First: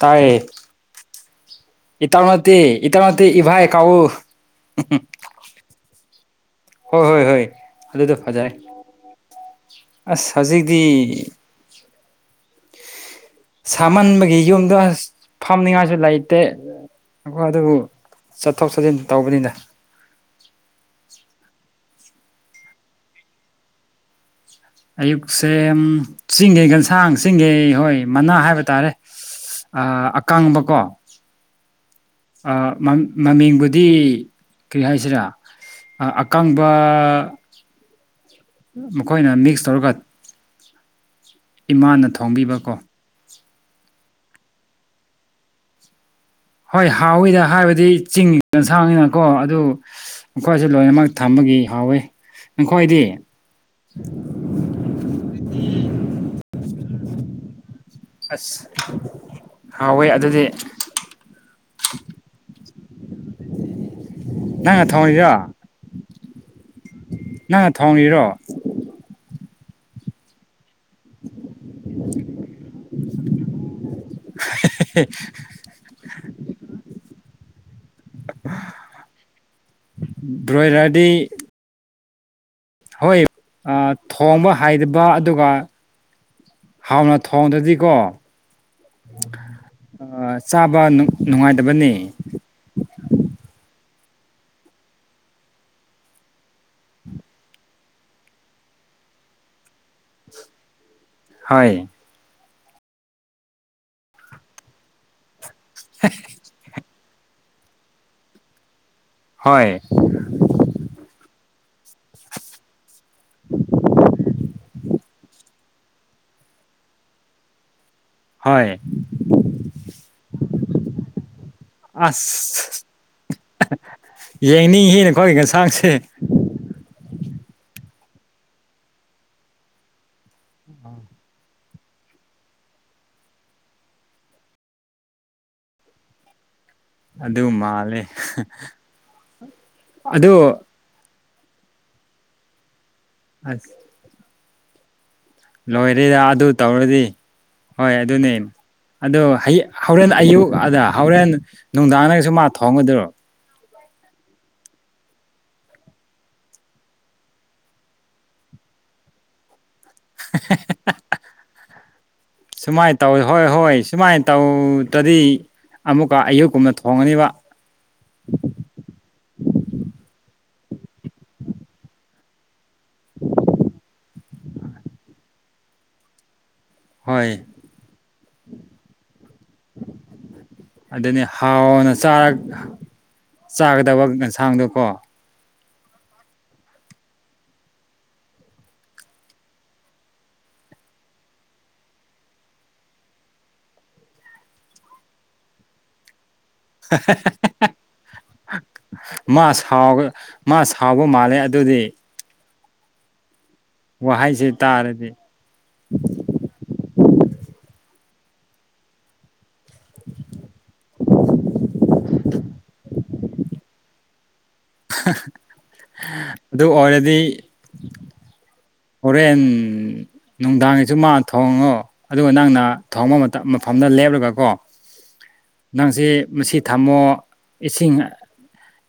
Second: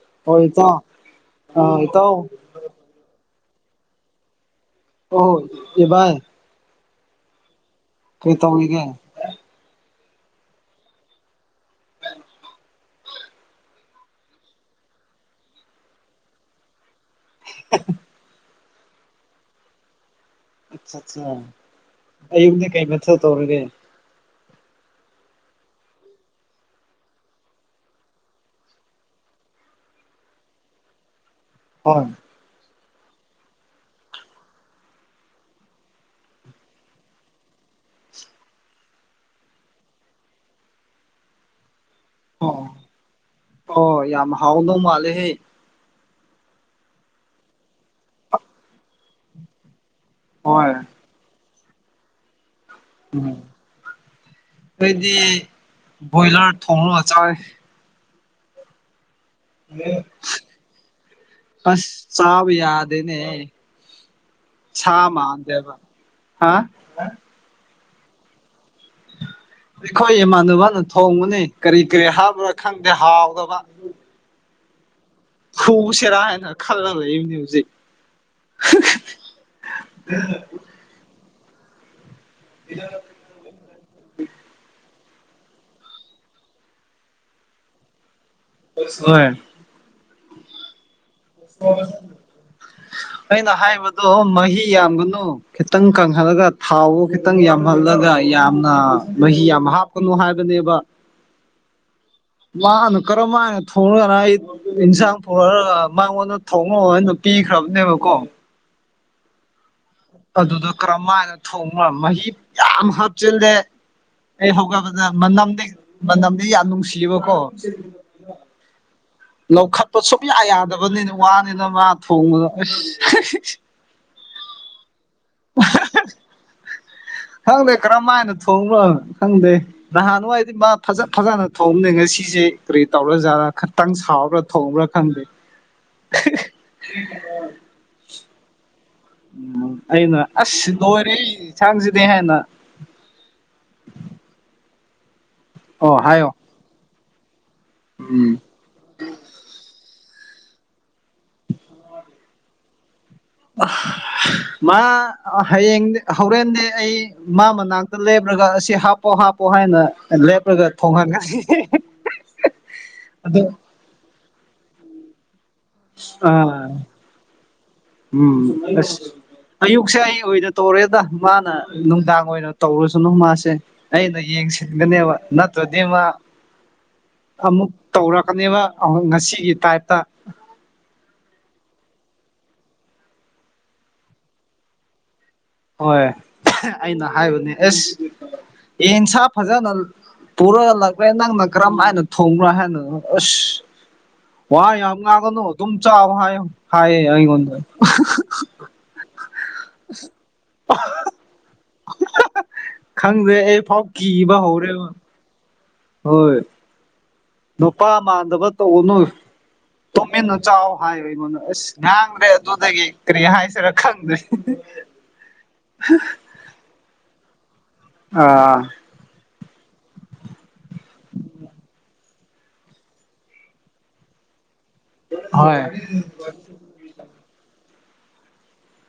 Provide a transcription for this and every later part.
ꯇꯥꯏꯦ ꯑꯣ ꯏꯇꯥꯎ ꯑ ꯏꯇꯥꯎ ꯏꯇꯔꯃꯦ ꯏꯇꯔꯃ ꯏꯚꯥꯏ ꯀꯥꯎꯥꯎ ꯑꯣꯍꯣ ꯏꯕꯥ ꯍꯣꯏ ꯍꯣꯏ ꯍꯣꯏ ꯑꯗꯨꯗꯣ ꯀꯩ ꯇ ꯐꯖꯔꯦ ꯍꯧꯒꯦ ꯑꯁ ꯍꯧꯖꯤꯛꯇꯤ ꯐ ꯁꯥꯃꯟꯕꯒꯤ ꯌꯨꯝꯗꯣ ꯐꯝꯅꯤꯉꯥꯏꯁꯨ ꯂꯩꯇꯦ ꯑꯩꯈꯣꯏ ꯑꯗꯨꯕꯨ ꯆꯠꯊꯣꯛ ꯆꯠꯁꯤꯟ ꯇꯧꯕꯅꯤꯅ ꯑꯌꯨꯛꯇꯗ ꯀꯩ ꯅꯊꯧ ꯇꯧꯔꯤꯒꯦ ꯑꯌꯨꯛꯁꯦ ꯆꯤꯡꯒꯦ ꯒꯟꯁꯥꯡ ꯆꯤꯡꯒꯦ ꯍꯣꯏ ꯃꯅꯥ ꯍꯥꯏꯕ ꯇꯥꯔꯦ ꯑ ꯑꯀꯥꯡꯕꯀꯣ ꯍꯣꯏ ꯃꯃꯤꯡꯕꯨꯗꯤ ꯀꯔꯤ ꯍꯥꯏꯁꯤꯔꯥ ꯑꯀꯥꯡꯕ ꯃꯈꯣꯏꯅ ꯃꯤꯛꯁ ꯇꯧꯔꯒ ꯏꯃꯥꯅ ꯊꯣꯡꯕꯤꯕꯀꯣ ꯑꯣ ꯑꯣ ꯌꯥꯝ ꯍꯥꯎꯗꯣ ꯃꯥꯂꯦꯍꯦ ꯍꯣꯏ ꯍꯥꯎꯋꯤꯗ ꯍꯥꯏꯕꯗꯤ ꯆꯤꯡꯣꯟꯁꯥꯡꯅꯤꯅꯀꯣ ꯑꯗꯨ ꯑꯩꯣꯏꯁꯨ ꯍꯣꯏ ꯂꯣꯏꯅꯃꯛ ꯊꯝꯕꯒꯤ ꯍꯥꯎꯋꯤ ꯅꯈꯣꯏꯗꯤ ꯎꯝꯗꯤ ꯣꯏꯖ ꯊꯧꯂ ꯑꯆꯣꯏ ꯑꯁ ꯍꯥꯎꯋꯦ ꯑꯗꯨꯗꯤ ꯑꯁ ꯆꯥꯕ ꯌꯥꯗ ꯅꯦ ꯅꯪꯅ ꯊꯣꯡꯉꯤꯔꯣ ꯃꯥꯗꯦꯕ ꯍꯥ ꯊꯥꯎꯅꯤꯔꯣ ꯑꯩꯈꯣꯏ ꯏꯃꯥꯟꯅꯕꯅ ꯊꯣꯡꯕꯅꯤ ꯀꯔꯤ ꯀꯔꯤ ꯍꯥꯞꯕ꯭ꯔꯥ ꯈꯪꯗꯦ ꯍꯥꯎꯗꯕ [unintelligible] ꯍꯁꯦꯔꯥ ꯍꯥꯏꯅ ꯈꯜꯂꯝ ꯂꯩ ꯏꯅꯤ ꯍꯧꯖꯤꯩ ꯕ꯭ꯔꯣꯌꯔꯥꯗꯤ ꯍꯣꯏ ꯊꯣꯡꯝꯕ ꯍꯥꯏꯗ꯭ꯔ ꯑꯗꯨꯒ ꯍꯥꯎꯅ ꯊꯣꯡꯗ꯭ꯔꯗꯤꯀꯣ ꯑ ꯑ ꯆꯥꯕꯅ ꯍ ꯑꯩꯅ ꯍꯥꯏꯕꯗ ꯑꯗꯣ ꯃꯍꯤ ꯌꯥꯝꯒꯅꯨ ꯈꯤꯇꯪ ꯀꯪꯍꯜꯂꯒ ꯊꯥꯎꯕꯨ ꯈꯤꯇꯪ ꯌꯥꯝ ꯐꯍꯜꯂꯒ ꯌꯥꯝꯅ ꯃꯍꯤ ꯌꯥꯝ ꯍꯥꯞꯀꯅꯨ ꯍꯥꯏꯕꯅꯦꯕ ꯍꯣꯏ ꯃꯥꯅꯣ ꯀꯔꯝ ꯃꯅꯣ ꯊꯣꯡꯉꯒꯅ ꯑꯩ ꯏꯟꯁꯥꯡ ꯄꯨꯔꯒ ꯃꯉꯣꯟꯗ ꯊꯣꯡꯉꯣ ꯍꯥꯏꯅ ꯇ ꯈ꯭ꯔꯕꯅꯦꯕꯀꯣ ꯍꯣꯏ ꯑꯗꯨꯗ ꯀꯔꯝꯃꯥꯏꯅ ꯊꯣꯡꯕ ꯃꯍꯤ ꯌꯥꯝ ꯆꯆꯤꯜꯂꯦ ꯑꯩ ꯍꯧꯒꯠꯄꯗ ꯃꯅꯝꯗꯤ ꯃꯅꯝꯗꯤ ꯌꯥꯝ ꯅꯨꯡꯁꯤꯌꯦꯕꯀꯣ ꯍꯣꯏ ꯂꯧꯈꯠꯄ ꯁꯨꯡꯌꯥ ꯌꯥꯗꯕꯅꯤꯅ ꯋꯥꯅꯤꯅ ꯃꯥ ꯊꯣꯡꯕꯗ ꯌꯦꯡꯅꯤꯡꯉꯅ ꯈꯣꯒꯤ ꯀꯟꯁꯥꯡꯁꯦ ꯈꯪꯗꯦ ꯀꯔꯝ ꯍꯥꯏꯅ ꯊꯣꯡꯕꯣꯣ ꯈꯪꯗꯦ ꯅꯍꯥꯟꯋꯥꯏꯗꯤ ꯃꯥ ꯐꯖ ꯐꯖꯅ ꯊꯣꯡꯅꯤ ꯉꯁꯤꯁꯦ ꯀꯔꯤ ꯇꯧꯔ ꯖꯠꯥ ꯈꯇꯪ ꯁꯥꯎꯕ꯭ꯔꯥ ꯊꯣꯡꯕ꯭ꯔꯥ ꯈꯪꯗꯦ [unintelligible] [inaudible] ꯑꯗꯨ ꯃꯥꯂꯦ ꯎꯝ ꯑꯩꯅ ꯑꯁ ꯂꯣꯏꯔꯦ ꯑꯩꯁꯥꯡꯁꯤꯗꯤꯩ ꯍꯥꯏꯅ ꯑ [inaudible] ꯑꯣ ꯂꯣꯏꯔꯦꯗ ꯍꯥꯏꯌꯣ ꯑꯗꯨ ꯇꯧꯔꯗꯤ ꯍꯣꯏ ꯑꯗꯨꯅꯦ ꯎꯝ ꯑꯗꯨ ꯍꯦꯟ ꯑꯌꯨꯛ ꯑꯗ ꯍꯣꯔꯦꯟ ꯅꯨꯡꯗꯥꯡ ꯅꯪꯁꯨ ꯃꯥ ꯊꯣꯡꯒꯗꯣꯏꯔꯣ ꯃꯥ ꯍꯌꯦꯡ ꯍꯣꯔꯦꯟꯗꯦ ꯑꯩ ꯃꯥ ꯃꯅꯥꯛꯇ ꯂꯦꯞ꯭ꯔꯒ ꯑꯁꯤ ꯍꯥꯞꯄꯣ ꯍꯥꯞꯄꯣ ꯍꯥꯏꯅ ꯂꯦꯞꯄꯒ ꯊꯣꯡꯍꯟꯒꯅꯤ ꯑꯗꯨ ꯇꯧꯗꯗꯤ ꯑꯃꯨꯛꯀ ꯑꯥ ꯑꯌꯨꯛꯀꯨꯝꯅ ꯊꯣꯡꯉꯅꯤꯕ ꯎꯝ ꯑꯁ ꯑꯌꯨꯛꯁꯦ ꯑꯩ ꯑꯣꯏꯅ ꯇꯧꯔꯦꯗ ꯃꯥꯅ ꯅꯨꯡꯗꯥꯡ ꯑꯣꯏꯅ ꯇꯧꯔꯨꯁꯅꯨ ꯃꯥꯁꯦ ꯑꯩꯅ ꯌꯦꯡꯁꯤꯟꯒꯅꯦꯕ ꯅꯠꯇ꯭ꯔꯗꯤ ꯃꯥ ꯍꯣꯏ ꯑꯃꯨꯛ ꯇꯧꯔꯛꯀꯅꯦꯕ ꯉꯁꯤꯒꯤ ꯇꯥꯏꯞꯇ ꯑꯗꯨꯅꯤ ꯍꯥꯎꯅꯔ ꯆꯥꯒꯗꯕ ꯌꯦꯟꯁꯥꯡꯗꯨꯣꯀꯣ ꯍꯣꯏ ꯑꯩꯅ ꯍꯥꯏꯕꯅꯦ ꯑꯦꯁꯟꯁꯥ ꯐꯖꯅ ꯄꯨꯔꯛꯂꯛꯄꯦ ꯅꯪꯅ ꯀꯔꯝ ꯍꯥꯏꯅ ꯊꯣꯡꯕ꯭ꯔꯥ ꯍꯥꯏꯅꯣ ꯑꯁ ꯋꯥ ꯌꯥꯝ ꯉꯥꯡꯒꯅꯨ ꯑꯗꯨꯝ ꯆꯥꯕ ꯍꯥꯏ ꯍꯥꯏꯌꯦ ꯑꯩꯉꯣꯟꯗ ꯃꯥ ꯃꯥ ꯁꯥꯎꯕ ꯃꯥꯜꯂꯦ ꯑꯗꯨꯗꯤ ꯈꯪꯗꯦ ꯑꯩ ꯐꯥꯎ ꯀꯤꯕ ꯋꯥꯍꯩꯁꯦ ꯍꯧꯔꯦꯕ ꯇꯥꯔꯗꯤ ꯍꯣꯏ ꯅꯨꯄꯥꯃꯥꯟꯗꯕ ꯇꯧꯅꯨ ꯇꯨꯃꯤꯟꯅꯨ ꯆꯥꯎ ꯍꯥꯏꯌ ꯏꯉꯣꯟꯗꯨ ꯑꯁ ꯉꯥꯡꯗ꯭ꯔꯦ ꯑꯗꯨꯗꯒꯤ ꯀꯔꯤ ꯍꯥꯏꯁꯤꯔꯥ ꯈꯪꯗ꯭ꯔꯦ ꯑꯗꯨ ꯑꯣꯏꯔꯗꯤ ꯑ [unintelligible] [inaudible] ꯄꯦꯟ ꯅꯨꯡꯗꯥꯡꯒꯤꯁꯨ ꯃꯥ ꯊꯣꯡꯉꯣ ꯑꯗꯨꯒ ꯅꯪꯅ ꯊꯣꯡꯕ ꯃꯐꯝꯗ ꯂꯦꯞꯂꯒꯀꯣ ꯍꯣꯏ ꯅꯪꯁꯦ ꯃꯁꯤ ꯊꯝꯃꯣ ꯏꯁꯤꯡ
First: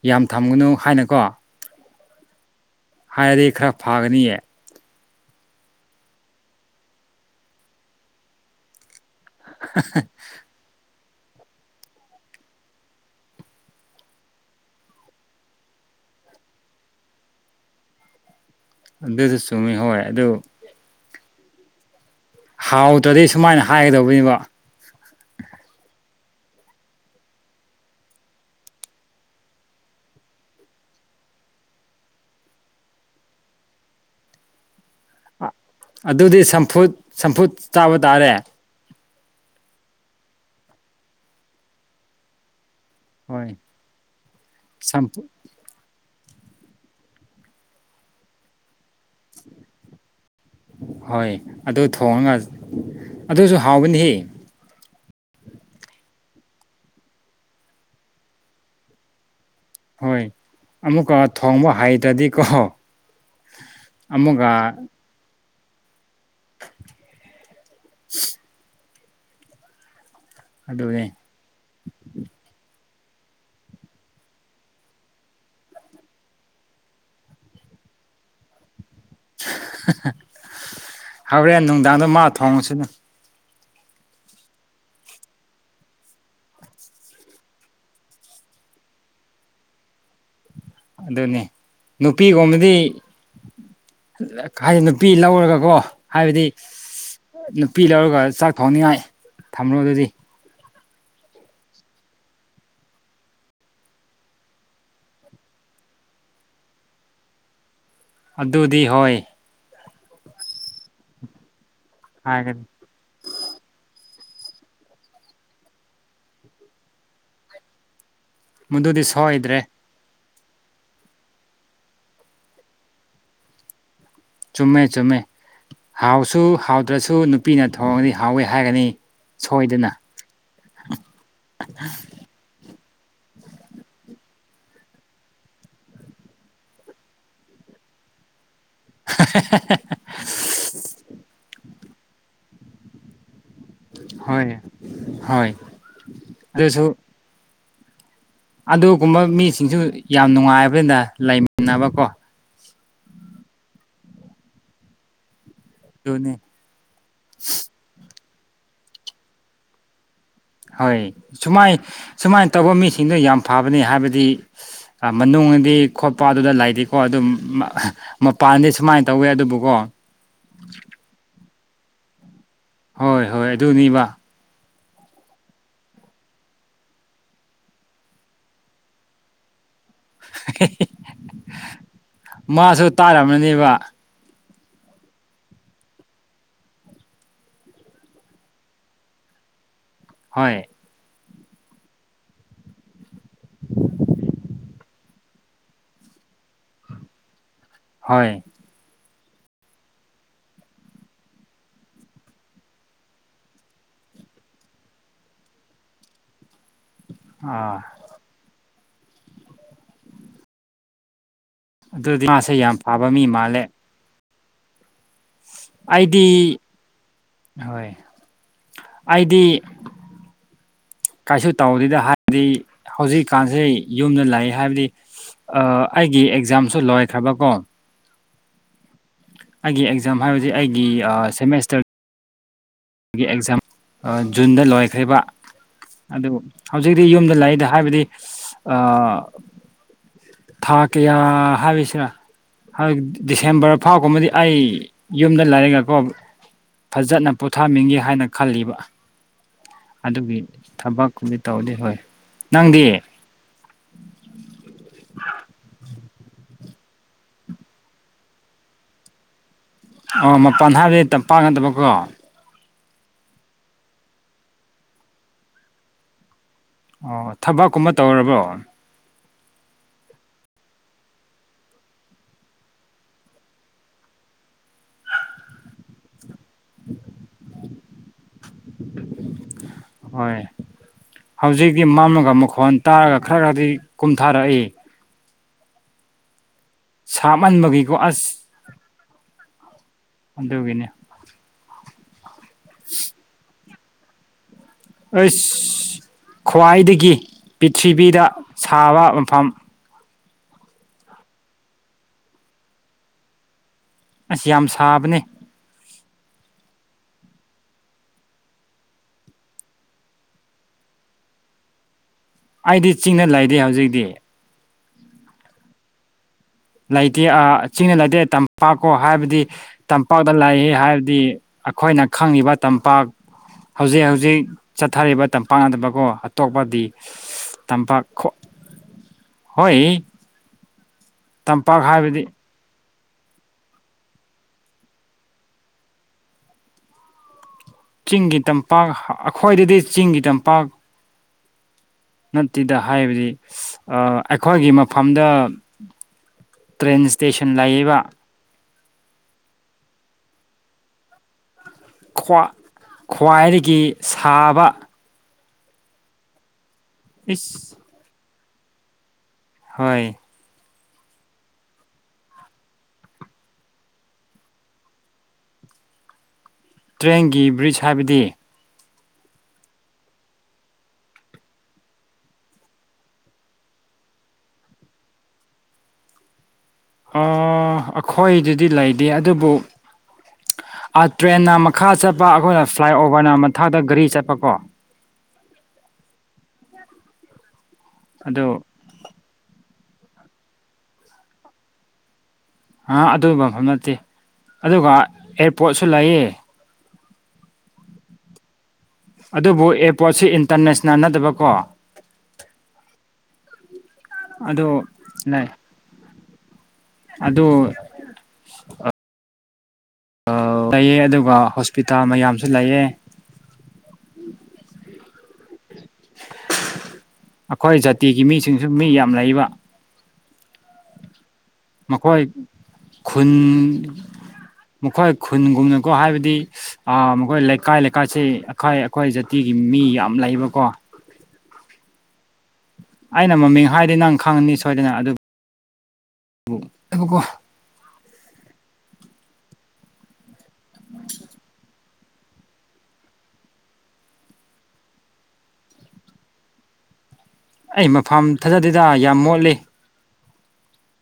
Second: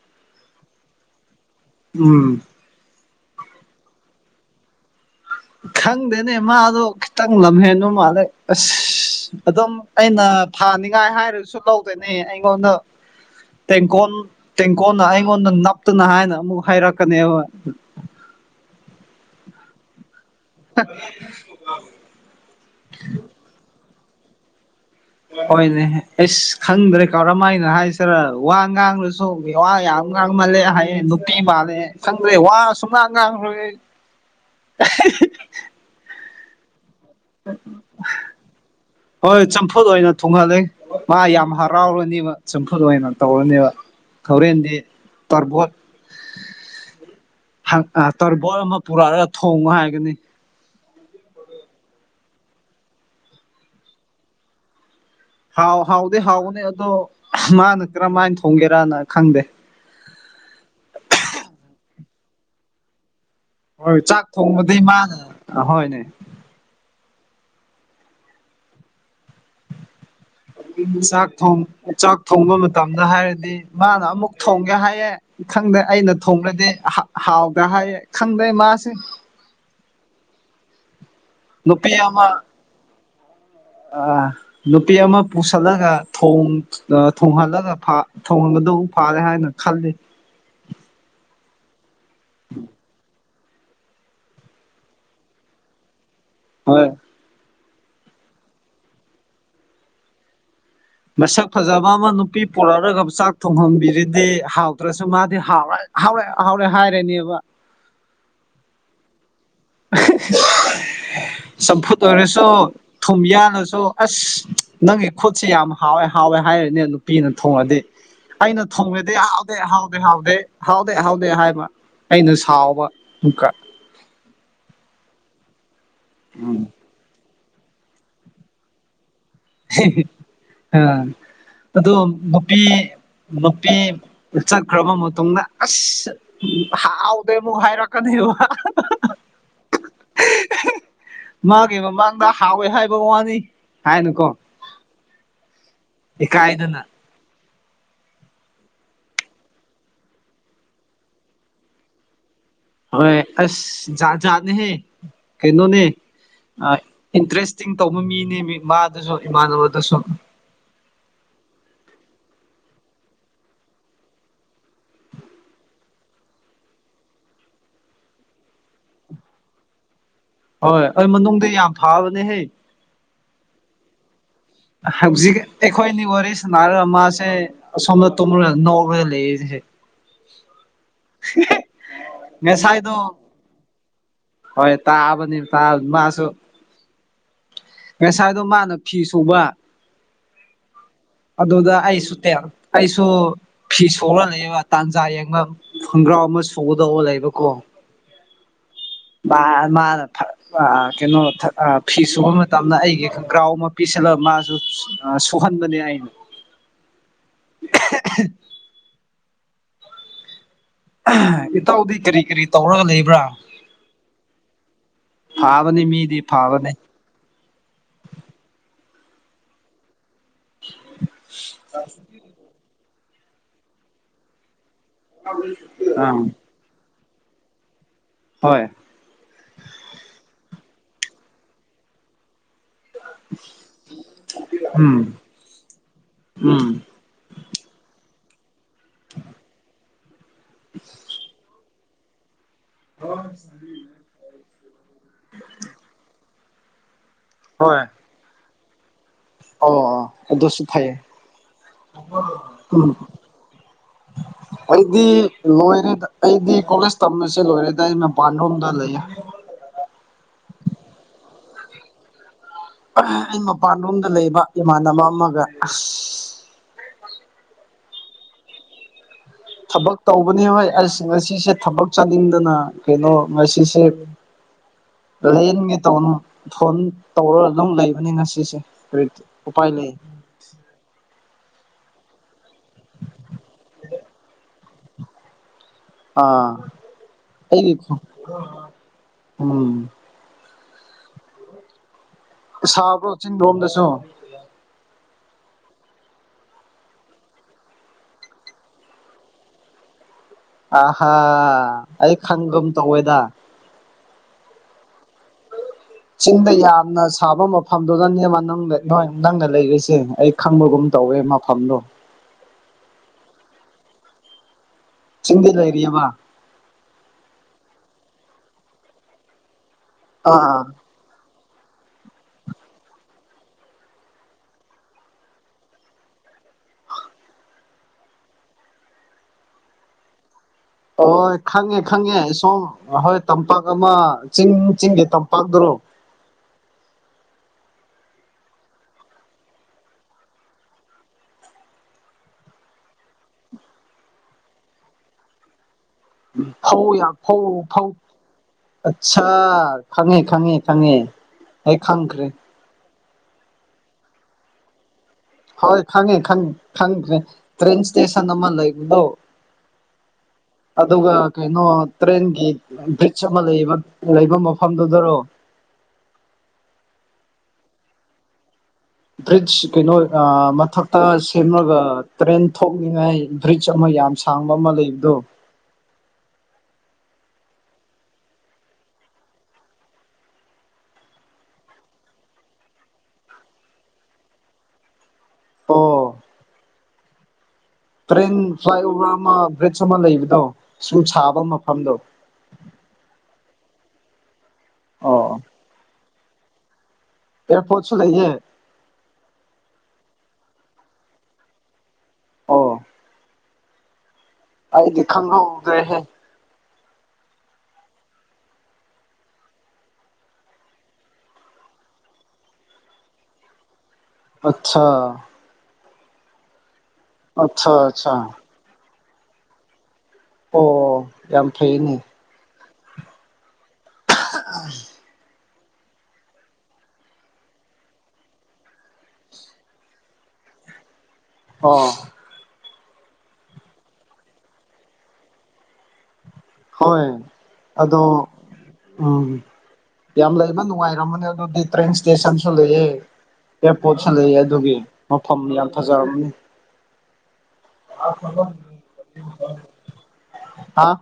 ꯌꯥꯝ ꯊꯝꯒꯅꯨ ꯍꯥꯏꯅꯀꯣ ꯎꯝ ꯍꯥꯏꯔꯗꯤ ꯈꯔ ꯐꯥꯒꯅꯤꯌꯦ ꯈꯪꯗꯦꯅꯦ ꯃꯥꯗꯣ ꯈꯤꯇꯪ ꯂꯝꯍꯦꯟꯕꯣ ꯃꯥꯜꯂꯦ ꯑꯁ ꯑꯗꯨꯝ ꯑꯩꯅ ꯐꯥꯅꯤꯡꯉꯥꯏ ꯍꯥꯏꯔꯁꯨ ꯂꯧꯗꯣꯏꯅꯦ ꯑꯩꯉꯣꯟꯗ ꯇꯦꯡꯀꯣꯜ ꯇꯦꯡꯀꯣꯟꯜꯅ ꯑꯩꯉꯣꯟꯗ ꯅꯞꯇꯅ ꯍꯥꯏꯅ ꯑꯃꯨꯛ ꯍꯥꯏꯔꯛꯀꯅꯦꯕ [unintelligible] [inaudible] ꯑꯗꯨꯁꯨ ꯆꯨꯝꯃꯤ ꯍꯣꯏ ꯑꯗꯨ ꯑ [inaudible] [unintelligible] ꯍꯥꯎꯗ꯭ꯔꯗꯤꯩ ꯁꯨꯃꯥꯏꯅ ꯍꯥꯏꯒꯗꯧꯕꯅꯦꯕ ꯍꯣꯏꯅꯦ ꯑꯩꯁ ꯈꯪꯗ꯭ꯔꯦ ꯀꯧꯔꯝꯃ ꯍꯥꯏꯅ ꯍꯥꯏꯁꯤꯔ ꯋꯥ ꯉꯥꯡꯅꯁꯨ ꯋꯥ ꯌꯥꯝ ꯁꯨꯝ ꯉꯥꯡ ꯃꯥꯜꯂꯦ ꯍꯥꯏꯌꯦ ꯅꯨꯄꯤꯤ ꯃꯥꯜꯂꯦ ꯈꯪꯗ꯭ꯔꯦ ꯋꯥ ꯁꯨꯡ ꯉꯥꯡ ꯉꯥꯡꯈ꯭ꯔꯦ [unintelligible] [inaudible] ꯑꯗꯨꯗꯤ ꯁꯝꯐꯨꯠ ꯁꯝꯐꯨꯠ ꯆꯥꯕ ꯇꯥꯔꯦ ꯍꯣꯏ ꯆꯝꯐꯨꯠ ꯑꯣꯏꯅ ꯊꯨꯡꯍꯜꯂꯤꯦ ꯃꯥ ꯌꯥꯝ ꯍꯔꯥꯎꯔꯅꯤꯕ ꯆꯝꯐꯨꯠ ꯠ ꯑꯣꯏꯅ ꯍꯣꯏ ꯇꯧꯔꯅꯦꯕ ꯊꯧꯔꯦꯟꯗꯤ ꯆꯝꯐꯨ ꯇꯔꯕꯣꯠ ꯇꯣꯔꯔꯕꯣꯣꯟ ꯑꯃ ꯄꯨꯔꯛꯂꯒ ꯊꯣꯡꯉ ꯍꯥꯏꯒꯅꯤ ꯍꯣꯏ ꯑꯗꯨ ꯊꯣꯡꯉꯒ ꯑꯗꯨꯁꯨ ꯍꯥꯎꯕꯅꯤ ꯍꯥꯎ ꯍꯥꯎꯗꯦ ꯍꯥꯎꯒꯅꯤ ꯑꯗꯣ ꯃꯥꯅ ꯀꯔꯝꯍꯥꯏꯅ ꯊꯣꯡꯒꯦꯔꯅ ꯈꯪꯗꯦ ꯍꯣꯏ ꯑꯃꯨꯛꯀ ꯊꯣꯡꯕ ꯍꯩꯗ꯭ꯔꯗꯤꯀꯣ ꯍꯣꯏ ꯆꯥꯛ ꯊꯣꯡꯕꯗꯤ ꯃꯥꯅꯦ ꯑꯍꯣꯏꯅꯦ [inaudible] ꯑꯗꯨꯅꯤ ꯆꯥꯛ ꯊꯣꯡ ꯆꯥꯛ ꯊꯣꯡꯕ ꯃꯇꯝ ꯃꯇꯝꯅ ꯍꯥꯏꯔꯗꯤ ꯃꯥꯅ ꯑꯃꯨꯛ ꯊꯣꯡꯒꯦ ꯍꯥꯏꯌꯦꯦ ꯈꯪꯗꯦ ꯑꯩꯅ ꯊꯣꯡꯡꯂꯗꯤ ꯍꯥꯎꯒꯦ ꯍꯥꯏ ꯈꯪꯗ ꯃꯥꯥꯁꯦ ꯍꯣꯔꯦꯟ ꯅꯨꯄꯤ ꯅꯨꯡꯗꯥꯡꯗꯣ ꯃꯥ ꯑꯃ ꯊꯣꯡꯉꯨꯁꯤꯅ ꯑ ꯅꯨꯄꯤ ꯑꯃ ꯄꯨꯁꯤꯜꯂꯒ ꯊꯣꯡꯍꯜꯂꯒ ꯊꯟꯕ ꯐꯥꯔꯦ ꯍꯥꯏꯅ ꯈꯜꯂꯤ ꯑꯗꯨꯅꯤ ꯅꯨꯄꯤꯒꯨꯝꯕꯗꯤ ꯍꯥꯏꯗꯤ ꯅꯨꯄꯤ ꯂꯧꯔꯒꯀꯣ ꯍꯥꯏꯕꯗꯤ ꯍꯣꯏ ꯅꯨꯄꯤ ꯂꯧꯔꯒ ꯆꯥꯛ ꯊꯣꯡꯅꯤꯡꯉꯥꯏ ꯊꯝꯃꯣ ꯑꯗꯨꯗꯤ ꯃꯁꯛ ꯐꯖꯕ ꯑꯃ ꯅꯨꯄꯤ ꯄꯨꯔꯛꯂꯒ ꯆꯥꯛ ꯊꯣꯡꯍꯟꯕꯤꯔꯤꯗꯤ ꯍꯥꯎꯗ꯭ꯔꯁꯨ ꯃꯥꯗꯤ ꯍꯥꯎ ꯍꯥꯎꯔꯦ ꯍꯥꯎꯔꯦ ꯍꯥꯏꯔꯦꯅꯦꯕ ꯑꯗꯨꯗꯤ ꯍꯣꯏ ꯆꯝꯐꯨꯠ ꯑꯣꯏꯔꯁꯨ ꯍꯥꯏꯒꯅꯤ ꯊꯨꯝ ꯌꯥꯜꯂꯁꯨ ꯑꯁ ꯅꯪꯒꯤ ꯈꯨꯠꯁꯦ ꯌꯥꯝ ꯍꯥꯎꯋꯦ ꯍꯥꯎꯋꯦ ꯍꯥꯏꯔꯤꯅꯦ ꯅꯨꯄꯤꯅ ꯊꯣꯡꯉꯗꯤ ꯑꯩꯅ ꯃꯗꯨꯗꯤ ꯊꯣꯡꯉꯦꯗꯤ ꯍꯥꯎꯗꯦ ꯁꯣꯏꯗ꯭ꯔꯦ ꯍꯥꯎꯗꯦ ꯍꯥꯎꯗꯦ ꯍꯥꯎꯗꯦ ꯍꯥꯎꯗꯦ ꯍꯥꯏꯕ ꯑꯩꯅ ꯁꯥꯎꯕ ꯑꯃꯨꯛꯀ ꯆꯨꯝꯃꯦ ꯆꯨꯝꯃꯦ ꯍꯥꯎꯁꯨ ꯍꯥꯎꯗ꯭ꯔꯁꯨ ꯅꯨꯄꯤꯅ ꯊꯣꯡꯉꯗꯤ ꯍꯥꯎꯋꯦ ꯍꯥꯏꯒꯅꯤ ꯁꯣꯏꯗꯅ ꯑꯝ ꯑꯗꯣ ꯄꯤ ꯅꯨꯄꯤ ꯆꯠꯈ꯭ꯔꯕ ꯃꯇꯨꯡꯗ ꯑꯁ ꯍꯥꯎꯗꯦ ꯑꯃꯨꯛ ꯍꯥꯏꯔꯛꯀꯗ [inaudible] [inaudible] ꯃꯥꯒꯤ ꯃꯃꯥꯡꯗ ꯍꯥꯎꯋꯦ ꯍꯥꯏꯕ ꯋꯥꯅꯤ ꯍꯥꯏꯅꯨꯀꯣ ꯏꯀꯥꯏꯗꯅ ꯍꯁꯨ ꯑꯗꯨꯒꯨꯝꯕ ꯃꯤꯁꯤꯡꯁꯨ ꯌꯥꯝ ꯅꯨꯡꯉꯥꯏꯕꯅꯤꯅ ꯂꯩꯃꯤꯟꯅꯕꯀꯣ ꯍꯣꯏ ꯑꯁꯖꯥꯗꯍꯦ ꯀꯩꯅꯣꯅꯦ ꯑꯗꯨꯅꯤ ꯏꯟꯇꯔꯦꯁꯇꯤꯡ ꯇꯧꯕ ꯃꯤꯅꯦ ꯏꯃ ꯑꯗꯨꯁꯨ ꯏꯃꯗꯕꯗꯨꯁꯨꯣ ꯍꯣꯏ ꯁꯨꯃꯥꯏ ꯁꯨꯃꯥꯏꯅ ꯇꯧꯕ ꯃꯤꯁꯤꯡꯗꯣ ꯌꯥꯝ ꯐꯕꯅꯤ ꯍꯥꯏꯕꯗꯤ ꯃꯅꯨꯡꯗꯤ ꯈꯣꯠꯄ ꯑꯗꯨꯗ ꯂꯩꯇꯦꯀꯣ ꯑꯗꯨ ꯃꯄꯥꯟꯗꯤ ꯁꯨꯃꯥꯏꯅ ꯇꯧꯋꯦ ꯑꯗꯨꯕꯨꯀꯣ ꯍꯣꯏ ꯑꯗꯨ ꯃꯅꯨꯡꯗꯗꯤ ꯌꯥꯝ ꯊꯥꯕꯅꯦꯍꯩ ꯍꯣꯏ ꯍꯣꯏ ꯑꯗꯨꯅꯦꯕ ꯍꯧꯖꯤꯛ ꯑꯩꯈꯣꯏꯅꯤ ꯋꯥꯔꯤ ꯁꯥꯟꯅꯔꯒ ꯃꯥꯁꯦ ꯑꯁꯣꯝꯗ ꯇꯣ ꯅꯧꯔ ꯂꯩꯔꯤꯁꯦ [inaudible] ꯃꯥꯁꯨ ꯉꯁꯥꯏꯗꯣ ꯇꯥꯔꯔꯕꯅꯦꯕ ꯍꯣꯏ ꯇꯥꯕꯅꯤ ꯇꯥ ꯃꯥꯁꯨꯣ ꯉꯁꯥꯏꯗꯣ ꯃꯥꯅ ꯐꯤ ꯁꯨꯕ ꯍꯣꯏ ꯑꯗꯨꯗ ꯑꯩ ꯁꯇꯦ ꯑꯩꯁꯨ ꯐꯤ ꯁꯣꯛꯂ ꯂꯩꯕ ꯇꯥꯟꯖꯥ ꯌꯦꯡꯕ ꯐꯪꯕ ꯒ꯭ꯔꯥꯎ ꯑꯃ ꯁꯨꯒꯗꯧꯕ ꯂꯩꯕꯀꯣ ꯍꯣꯏ ꯃꯥ ꯃꯥꯅ ꯐ ꯀꯩꯅꯣ ꯐꯤ ꯁꯨꯕ ꯃꯇꯝꯗ ꯑꯩꯒꯤ ꯒ꯭ꯔꯥꯎ ꯑꯃ ꯄꯤꯁꯤꯜꯂꯒ ꯃꯥꯁꯨ ꯐꯟꯕꯅꯦ ꯑ ꯏꯇꯧꯗꯤ ꯀꯔꯤ ꯑꯗꯨꯗꯤ ꯀꯔꯤ ꯃꯥꯁꯦ ꯌꯥꯝ ꯇꯧꯔꯒ ꯐꯕ ꯂꯩꯕ꯭ꯔꯥ ꯃꯤ ꯃꯥꯜꯂꯦ ꯐꯥꯕꯅꯤ ꯃꯤꯗꯤ ꯑꯩꯗꯤ ꯐꯥꯕꯅꯤ ꯍꯣꯏ ꯑꯩꯗꯤ ꯀꯩꯁꯨ ꯇꯧꯗꯣꯏꯗ ꯍꯥꯏꯔꯗꯤ ꯍꯧꯖꯤꯛꯀꯥꯟꯁꯦ ꯌꯨꯝꯗ ꯂꯥꯛꯏ ꯍꯥꯏꯕꯗꯤ ꯑꯩꯒꯤ ꯑꯥ ꯑꯦꯛꯖꯥꯝꯁꯨ ꯂꯣꯏ ꯈꯕ ꯀꯣ ꯍꯣꯏ ꯑꯩꯒꯤ ꯑꯦꯛꯖꯥꯝ ꯍꯥꯏꯕꯁꯤ ꯑꯩꯒꯤ ꯁꯦꯃꯦꯁꯇꯔ ꯑꯩꯒꯤ ꯑꯦꯛꯖꯥꯝ ꯖꯨꯟꯗ ꯎꯝ ꯂꯣꯏꯈ꯭ꯔꯤꯕ ꯑꯗꯨ ꯎꯝ ꯍꯧꯖꯤꯛꯇꯤ ꯌꯨꯝꯗ ꯂꯩꯗ ꯍꯥꯏꯕꯗꯤ ꯑꯥ ꯊꯥ ꯀꯌꯥ ꯍꯥꯏꯔꯤꯁꯤꯔ ꯗꯤꯁꯦꯝꯕꯔ ꯐꯥꯎꯒꯨꯝꯕꯗꯤ ꯑꯩ ꯌꯨꯝꯗ ꯂꯥꯏꯔꯤꯛꯒꯀꯣ ꯐꯖꯅ ꯍꯣꯏ ꯄꯣꯊꯥꯅꯤꯡꯒꯦ ꯍꯥꯏꯅ ꯈꯜꯂꯤꯕ ꯑꯣ ꯑꯣ ꯑꯗꯨꯒꯤ ꯑꯗꯨꯁꯨ ꯐꯩꯌꯦ ꯊꯕꯛꯨꯗꯤ ꯇꯧꯗꯤ ꯍꯣꯏ ꯅꯪꯗꯤ ꯎꯝ ꯑꯩꯗꯤ ꯂꯣꯏꯔꯤꯗ ꯑꯩꯗꯤ ꯀꯣꯂꯦꯖ ꯇꯝꯕꯁꯦ ꯂꯣꯏꯔꯦꯗꯥꯏ ꯑꯩ ꯃꯄꯥꯟ ꯔꯣꯝꯗ ꯂꯩꯌꯦ ꯑꯣ ꯃ ꯄꯥꯟ ꯊꯥꯕꯤ ꯇꯝꯄꯥꯛ ꯉꯗꯕꯀꯣ ꯑꯩ ꯃꯄꯥꯟꯂꯣꯝꯗ ꯂꯩꯕ ꯏꯃꯥꯟꯅꯕ ꯑꯃꯒ ꯑꯣ ꯊꯕꯛꯀꯨꯝꯕ ꯇꯧꯔꯕꯣ ꯊꯕꯛ ꯇꯧꯕꯅꯤ ꯍꯣꯏ ꯑꯁ ꯉꯁꯤꯁꯦ ꯊꯕꯛ ꯆꯥꯅꯤꯡꯗꯅ ꯀꯩꯅꯣ ꯉꯁꯤꯁꯦ ꯂꯩꯅꯤꯡꯒꯦ ꯇꯅꯨ ꯐꯣꯟ ꯇꯧꯔꯒ ꯑꯗꯨꯝ ꯂꯩꯕꯅꯤ ꯉꯁꯤꯁꯦ ꯎꯄꯥꯏ ꯂꯩ ꯍꯣꯏ ꯍꯧꯖꯤꯛꯇꯤ ꯃꯝꯂꯒ ꯃꯈꯣꯟꯜ ꯇꯥꯔꯒ ꯈꯔ ꯈꯗꯤ ꯀꯨꯝꯊꯥꯔꯛꯏ ꯑꯥ ꯁꯥꯃꯟꯕꯒꯤꯀꯣ ꯑꯁ ꯎꯝ ꯑꯗꯨꯒꯅꯦ ꯁꯥꯕ꯭ꯔꯣ ꯆꯤꯟ ꯔꯣꯝꯗꯁꯨ ꯑꯩꯈꯣꯏ ꯈ꯭ꯋꯥꯏꯗꯒꯤ ꯄꯤꯔꯤꯊꯤꯕꯤꯗ ꯁꯥꯕ ꯃꯐꯝ ꯑꯍꯥ ꯑꯩ ꯈꯪꯒꯝ ꯇꯧꯋꯦꯗ ꯑꯁ ꯌꯥꯝ ꯁꯥꯕꯅꯦ ꯆꯤꯡꯗ ꯌꯥꯝꯅ ꯁꯥꯕ ꯃꯐꯝꯗꯨꯗꯅꯦ ꯅꯣꯏ ꯅꯪꯅ ꯂꯩꯔꯤꯁꯦ ꯑꯩ ꯈꯪꯕꯒꯨꯝ ꯇꯧꯋꯦ ꯑꯃ ꯐꯝꯂꯣ ꯑꯩꯗꯤ ꯆꯤꯡꯅ ꯂꯩꯗꯦ ꯍꯧꯖꯤꯛꯇꯤ ꯆꯗ ꯂꯔ ꯋꯥ ꯂꯩꯇꯦ ꯆꯤꯡꯅ ꯂꯩꯇꯦ ꯇꯝꯄꯥꯛꯀꯣ ꯍꯥꯏꯕꯗꯤ ꯇꯝꯄꯥꯛꯇ ꯂꯥꯛ ꯑꯥ ꯍꯥꯏꯕꯗꯤ ꯑꯩꯈꯣꯏꯅ ꯈꯪꯉꯤꯕ ꯇꯝꯄꯥꯛ ꯍꯧꯖꯤꯛ ꯍꯧꯖꯤꯛ ꯆꯠꯊꯔꯤꯕ ꯇꯝꯄꯥꯛꯅꯗꯕꯀꯣ ꯑꯇꯣꯞꯄꯗꯤ ꯇꯝꯄꯥꯛ ꯍꯣꯏ ꯍꯣꯏ ꯈꯪꯉꯦ ꯇꯝꯄꯥꯛ ꯈꯪꯉꯦ ꯍꯥꯏꯕꯗꯤ ꯁꯣꯝ ꯑꯍꯣꯏ ꯇꯝꯄꯥꯛ ꯑꯃ ꯆꯤꯡ ꯆꯤꯡꯒꯤ ꯇꯝꯄꯥꯛꯇꯔꯣ ꯆꯤꯡꯒꯤ ꯇꯝꯄꯥꯛ ꯑꯩꯈ꯭ꯣꯏꯗꯗꯤ ꯆꯤꯡꯒꯤ ꯇꯝꯄꯥꯛ ꯅꯠꯇꯦꯗ ꯍꯥꯏꯕꯗꯤ ꯑꯩꯈꯣꯏꯒꯤ ꯃꯐꯝꯗ ꯐꯧ ꯇ꯭ꯔꯦꯟ ꯐꯧ ꯏꯁꯇꯦꯁꯟ ꯐꯧ ꯂꯩꯌꯦꯕ ꯑꯆꯥ ꯈꯪꯉꯦ ꯈꯪꯉꯦ ꯈꯪꯉꯦ ꯍꯦꯛ ꯈꯪꯈ꯭ꯔꯦ ꯈ꯭ꯋꯥ ꯈ꯭ꯋꯥꯏꯗꯒꯤ ꯁꯥꯕ ꯍꯣꯏ ꯈꯪꯉꯦ ꯈꯪꯪ ꯏꯁ ꯇ꯭ꯔꯦꯟ ꯏꯁꯇꯦꯁꯟ ꯑꯃ ꯂꯩ ꯂꯧ ꯍꯣꯏ ꯑꯗꯨꯒ ꯀꯩꯅꯣ ꯇ꯭ꯔꯦꯟꯒꯤ ꯕ꯭ꯔꯤꯖ ꯑꯃ ꯂꯩꯕ ꯂꯩꯕ ꯃꯐꯝꯗꯨꯗꯔꯣ [inaudible] ꯇ꯭ꯔꯦꯟꯒꯤ ꯕ꯭ꯔꯤꯖ ꯍꯥꯏꯕꯗꯤ ꯕ꯭ꯔꯤꯖ ꯀꯩꯅꯣ ꯃꯊꯛꯇ ꯁꯦꯝꯂꯒ ꯇ꯭ꯔꯦꯟ ꯊꯣꯛꯅꯤꯡꯉꯥꯏ ꯕ꯭ꯔꯤꯖ ꯑꯃꯒꯤ ꯌꯥꯝ ꯁꯥꯡꯕ ꯑꯃ ꯂꯩꯕꯗꯣ ꯑꯩꯈꯣꯏꯗꯨꯗꯤ ꯂꯩꯇꯦ ꯑꯗꯨꯕꯨ ꯑ ꯇ꯭ꯔꯦꯟꯅ ꯃꯈꯥ ꯆꯠꯄ ꯑꯩꯈꯣꯏꯅ ꯐ꯭ꯂꯥꯏꯑꯣꯚꯔꯅ ꯃꯊꯥꯛꯇ ꯒꯥꯔꯤ ꯆꯠꯄꯀꯣ ꯑꯣ ꯇ꯭ꯔꯦꯟ ꯑꯗꯨ ꯐ꯭ꯂꯥꯏꯑꯣꯚꯔ ꯑꯃ ꯕ꯭ꯔꯤꯖ ꯑꯃ ꯂꯩꯕꯗꯣ ꯁꯨ ꯁꯥꯕ ꯃꯐꯝꯗꯣ ꯑ ꯑꯗꯨ ꯃꯐꯝ ꯅꯠꯇꯦ ꯑꯗꯨꯒ ꯑꯦꯌꯥꯔꯄꯣꯠꯁꯨ ꯂꯩꯌꯦ ꯑꯦꯔ ꯄꯣꯠꯁꯨ ꯂꯩꯌꯦꯦ ꯑꯗꯨꯕꯨ ꯑꯦꯔꯄꯣꯔꯠꯁꯤ ꯏꯟꯇꯔꯅꯦꯁꯅꯦꯜ ꯅꯠꯇꯕꯀꯣ ꯑ ꯎꯝ ꯑꯥꯏ ꯈꯪꯒ ꯎꯒꯦ ꯍꯦ ꯑꯗꯨꯗ ꯑ ꯂꯩꯑꯦ ꯑꯗꯨꯒ ꯍꯣꯁꯄꯤꯇꯥꯜ ꯃꯌꯥꯝꯁꯨ ꯂꯩꯑꯦ ꯑꯆꯥꯥ ꯑꯩꯈꯣꯏ ꯑꯠꯆꯥ ꯖꯥꯇꯤꯒꯤ ꯃꯤꯁꯤꯡꯁꯨ ꯃꯤ ꯌꯥꯝ ꯂꯩꯕ ꯑꯣ ꯌꯥꯝ ꯐꯩꯅ ꯃꯈꯣꯏ ꯈꯨꯟ ꯃꯈꯈꯣꯏ ꯈꯨꯟꯒꯨꯝꯅꯀꯣ ꯍꯥꯏꯕꯗꯤ ꯃꯈꯣꯏ ꯂꯩꯀꯥꯏ ꯂꯩꯀꯥꯏꯁꯤ ꯑꯩꯈꯥꯏ ꯑꯩꯈꯣꯏ ꯖꯥꯇꯤꯒꯤ ꯃꯤ ꯌꯥꯝ ꯂꯩ ꯏꯕꯀꯣ ꯑ ꯑꯩꯅ ꯃꯃꯤꯡ ꯍꯥꯏꯗꯤ ꯅꯪ ꯈꯪꯉꯅꯤ ꯁꯣꯏꯗꯅ ꯑꯗꯨ ꯍꯣꯏ ꯑꯗꯣ ꯎꯝ ꯌꯥꯝ ꯂꯩ ꯌꯥꯝ ꯅꯨꯡꯉꯥꯏꯔꯝꯃꯅꯦ ꯑꯗꯨꯗꯤ ꯇ꯭ꯔꯦꯟ ꯏꯁꯇꯦꯁꯟꯁꯨ ꯂꯩꯑ ꯑꯦꯌꯥꯔꯄꯣꯠꯁ ꯂꯩꯛꯑꯦ ꯑꯗꯨꯒꯤ ꯃꯐꯝ ꯌꯥꯝ ꯐꯖꯔꯕꯅꯤ ꯑꯩ ꯃꯐꯝ ꯊꯥꯖꯗꯗ ꯌꯥꯝ ꯃꯣꯠꯂꯤ ꯑ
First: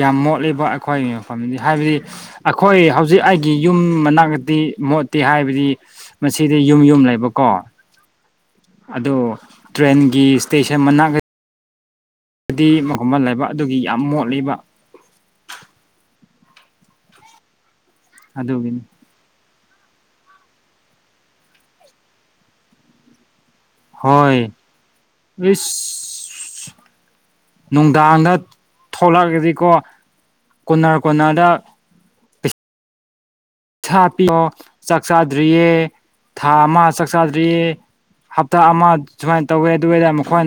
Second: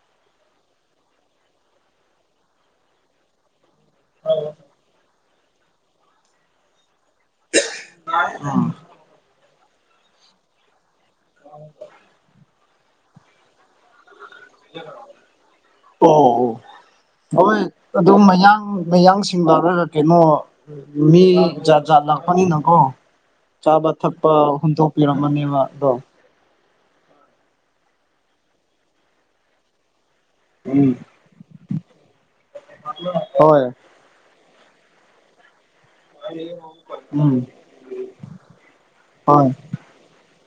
ꯌꯥꯝ ꯃꯣꯠꯂꯤꯕ ꯑꯩꯈꯣꯏꯒꯤ ꯃꯐꯝꯅꯤ ꯍꯥꯏꯕꯗꯤ ꯑꯩꯈꯣꯏ ꯍꯧꯖꯤꯛ ꯑꯩꯒꯤ ꯌꯨꯝ ꯃꯅꯥꯛꯇꯛꯇꯤ ꯃꯣꯠꯇꯦ ꯍꯥꯏꯕꯗꯤ ꯃꯁꯤꯗ ꯌꯨꯝ ꯌꯨꯝ ꯂꯩꯕ ꯎꯝ [inaudible] ꯍ ꯗꯤ ꯃꯒꯨꯝꯕꯟ ꯂꯩꯕ ꯑꯗꯨꯒꯤ ꯌꯥꯝ ꯃꯣꯠ ꯑꯣ ꯑꯣ ꯍꯣꯏ ꯑꯗꯨ ꯃꯌꯥꯡ ꯑꯗꯨꯒꯤꯅꯤ ꯃꯌꯥꯡ ꯆꯤꯡꯕ ꯀꯩꯅꯣ ꯃꯤ ꯂꯄꯅꯤ ꯅꯀꯣ ꯆꯥꯕ ꯊꯛꯄ ꯍꯣꯏ ꯍꯨꯟꯗꯣꯛꯄꯤꯔꯝꯃꯅꯦꯕ ꯑꯗꯣ ꯏꯁ ꯅꯨꯡꯗꯥꯡꯗ ꯊꯣꯛꯂꯛꯑꯒꯗꯤꯀꯣ ꯀꯣꯅꯥꯔ ꯀꯣꯅꯥꯗ ꯂ ꯁꯥ ꯄꯤꯌꯣ ꯆꯥꯛ ꯆꯥꯗ꯭ꯔꯤꯌꯦ ꯊꯥ ꯑꯃ ꯆꯥꯛ ꯎꯝ ꯆꯥꯗ꯭ꯔꯤꯌꯦ ꯍꯞꯇꯥ ꯑꯃ ꯁꯨꯃꯥꯏꯅ ꯍꯣꯏ ꯇꯧꯋꯦ ꯑꯗꯨ ꯑꯣꯏꯇꯥ ꯃꯈꯣꯏ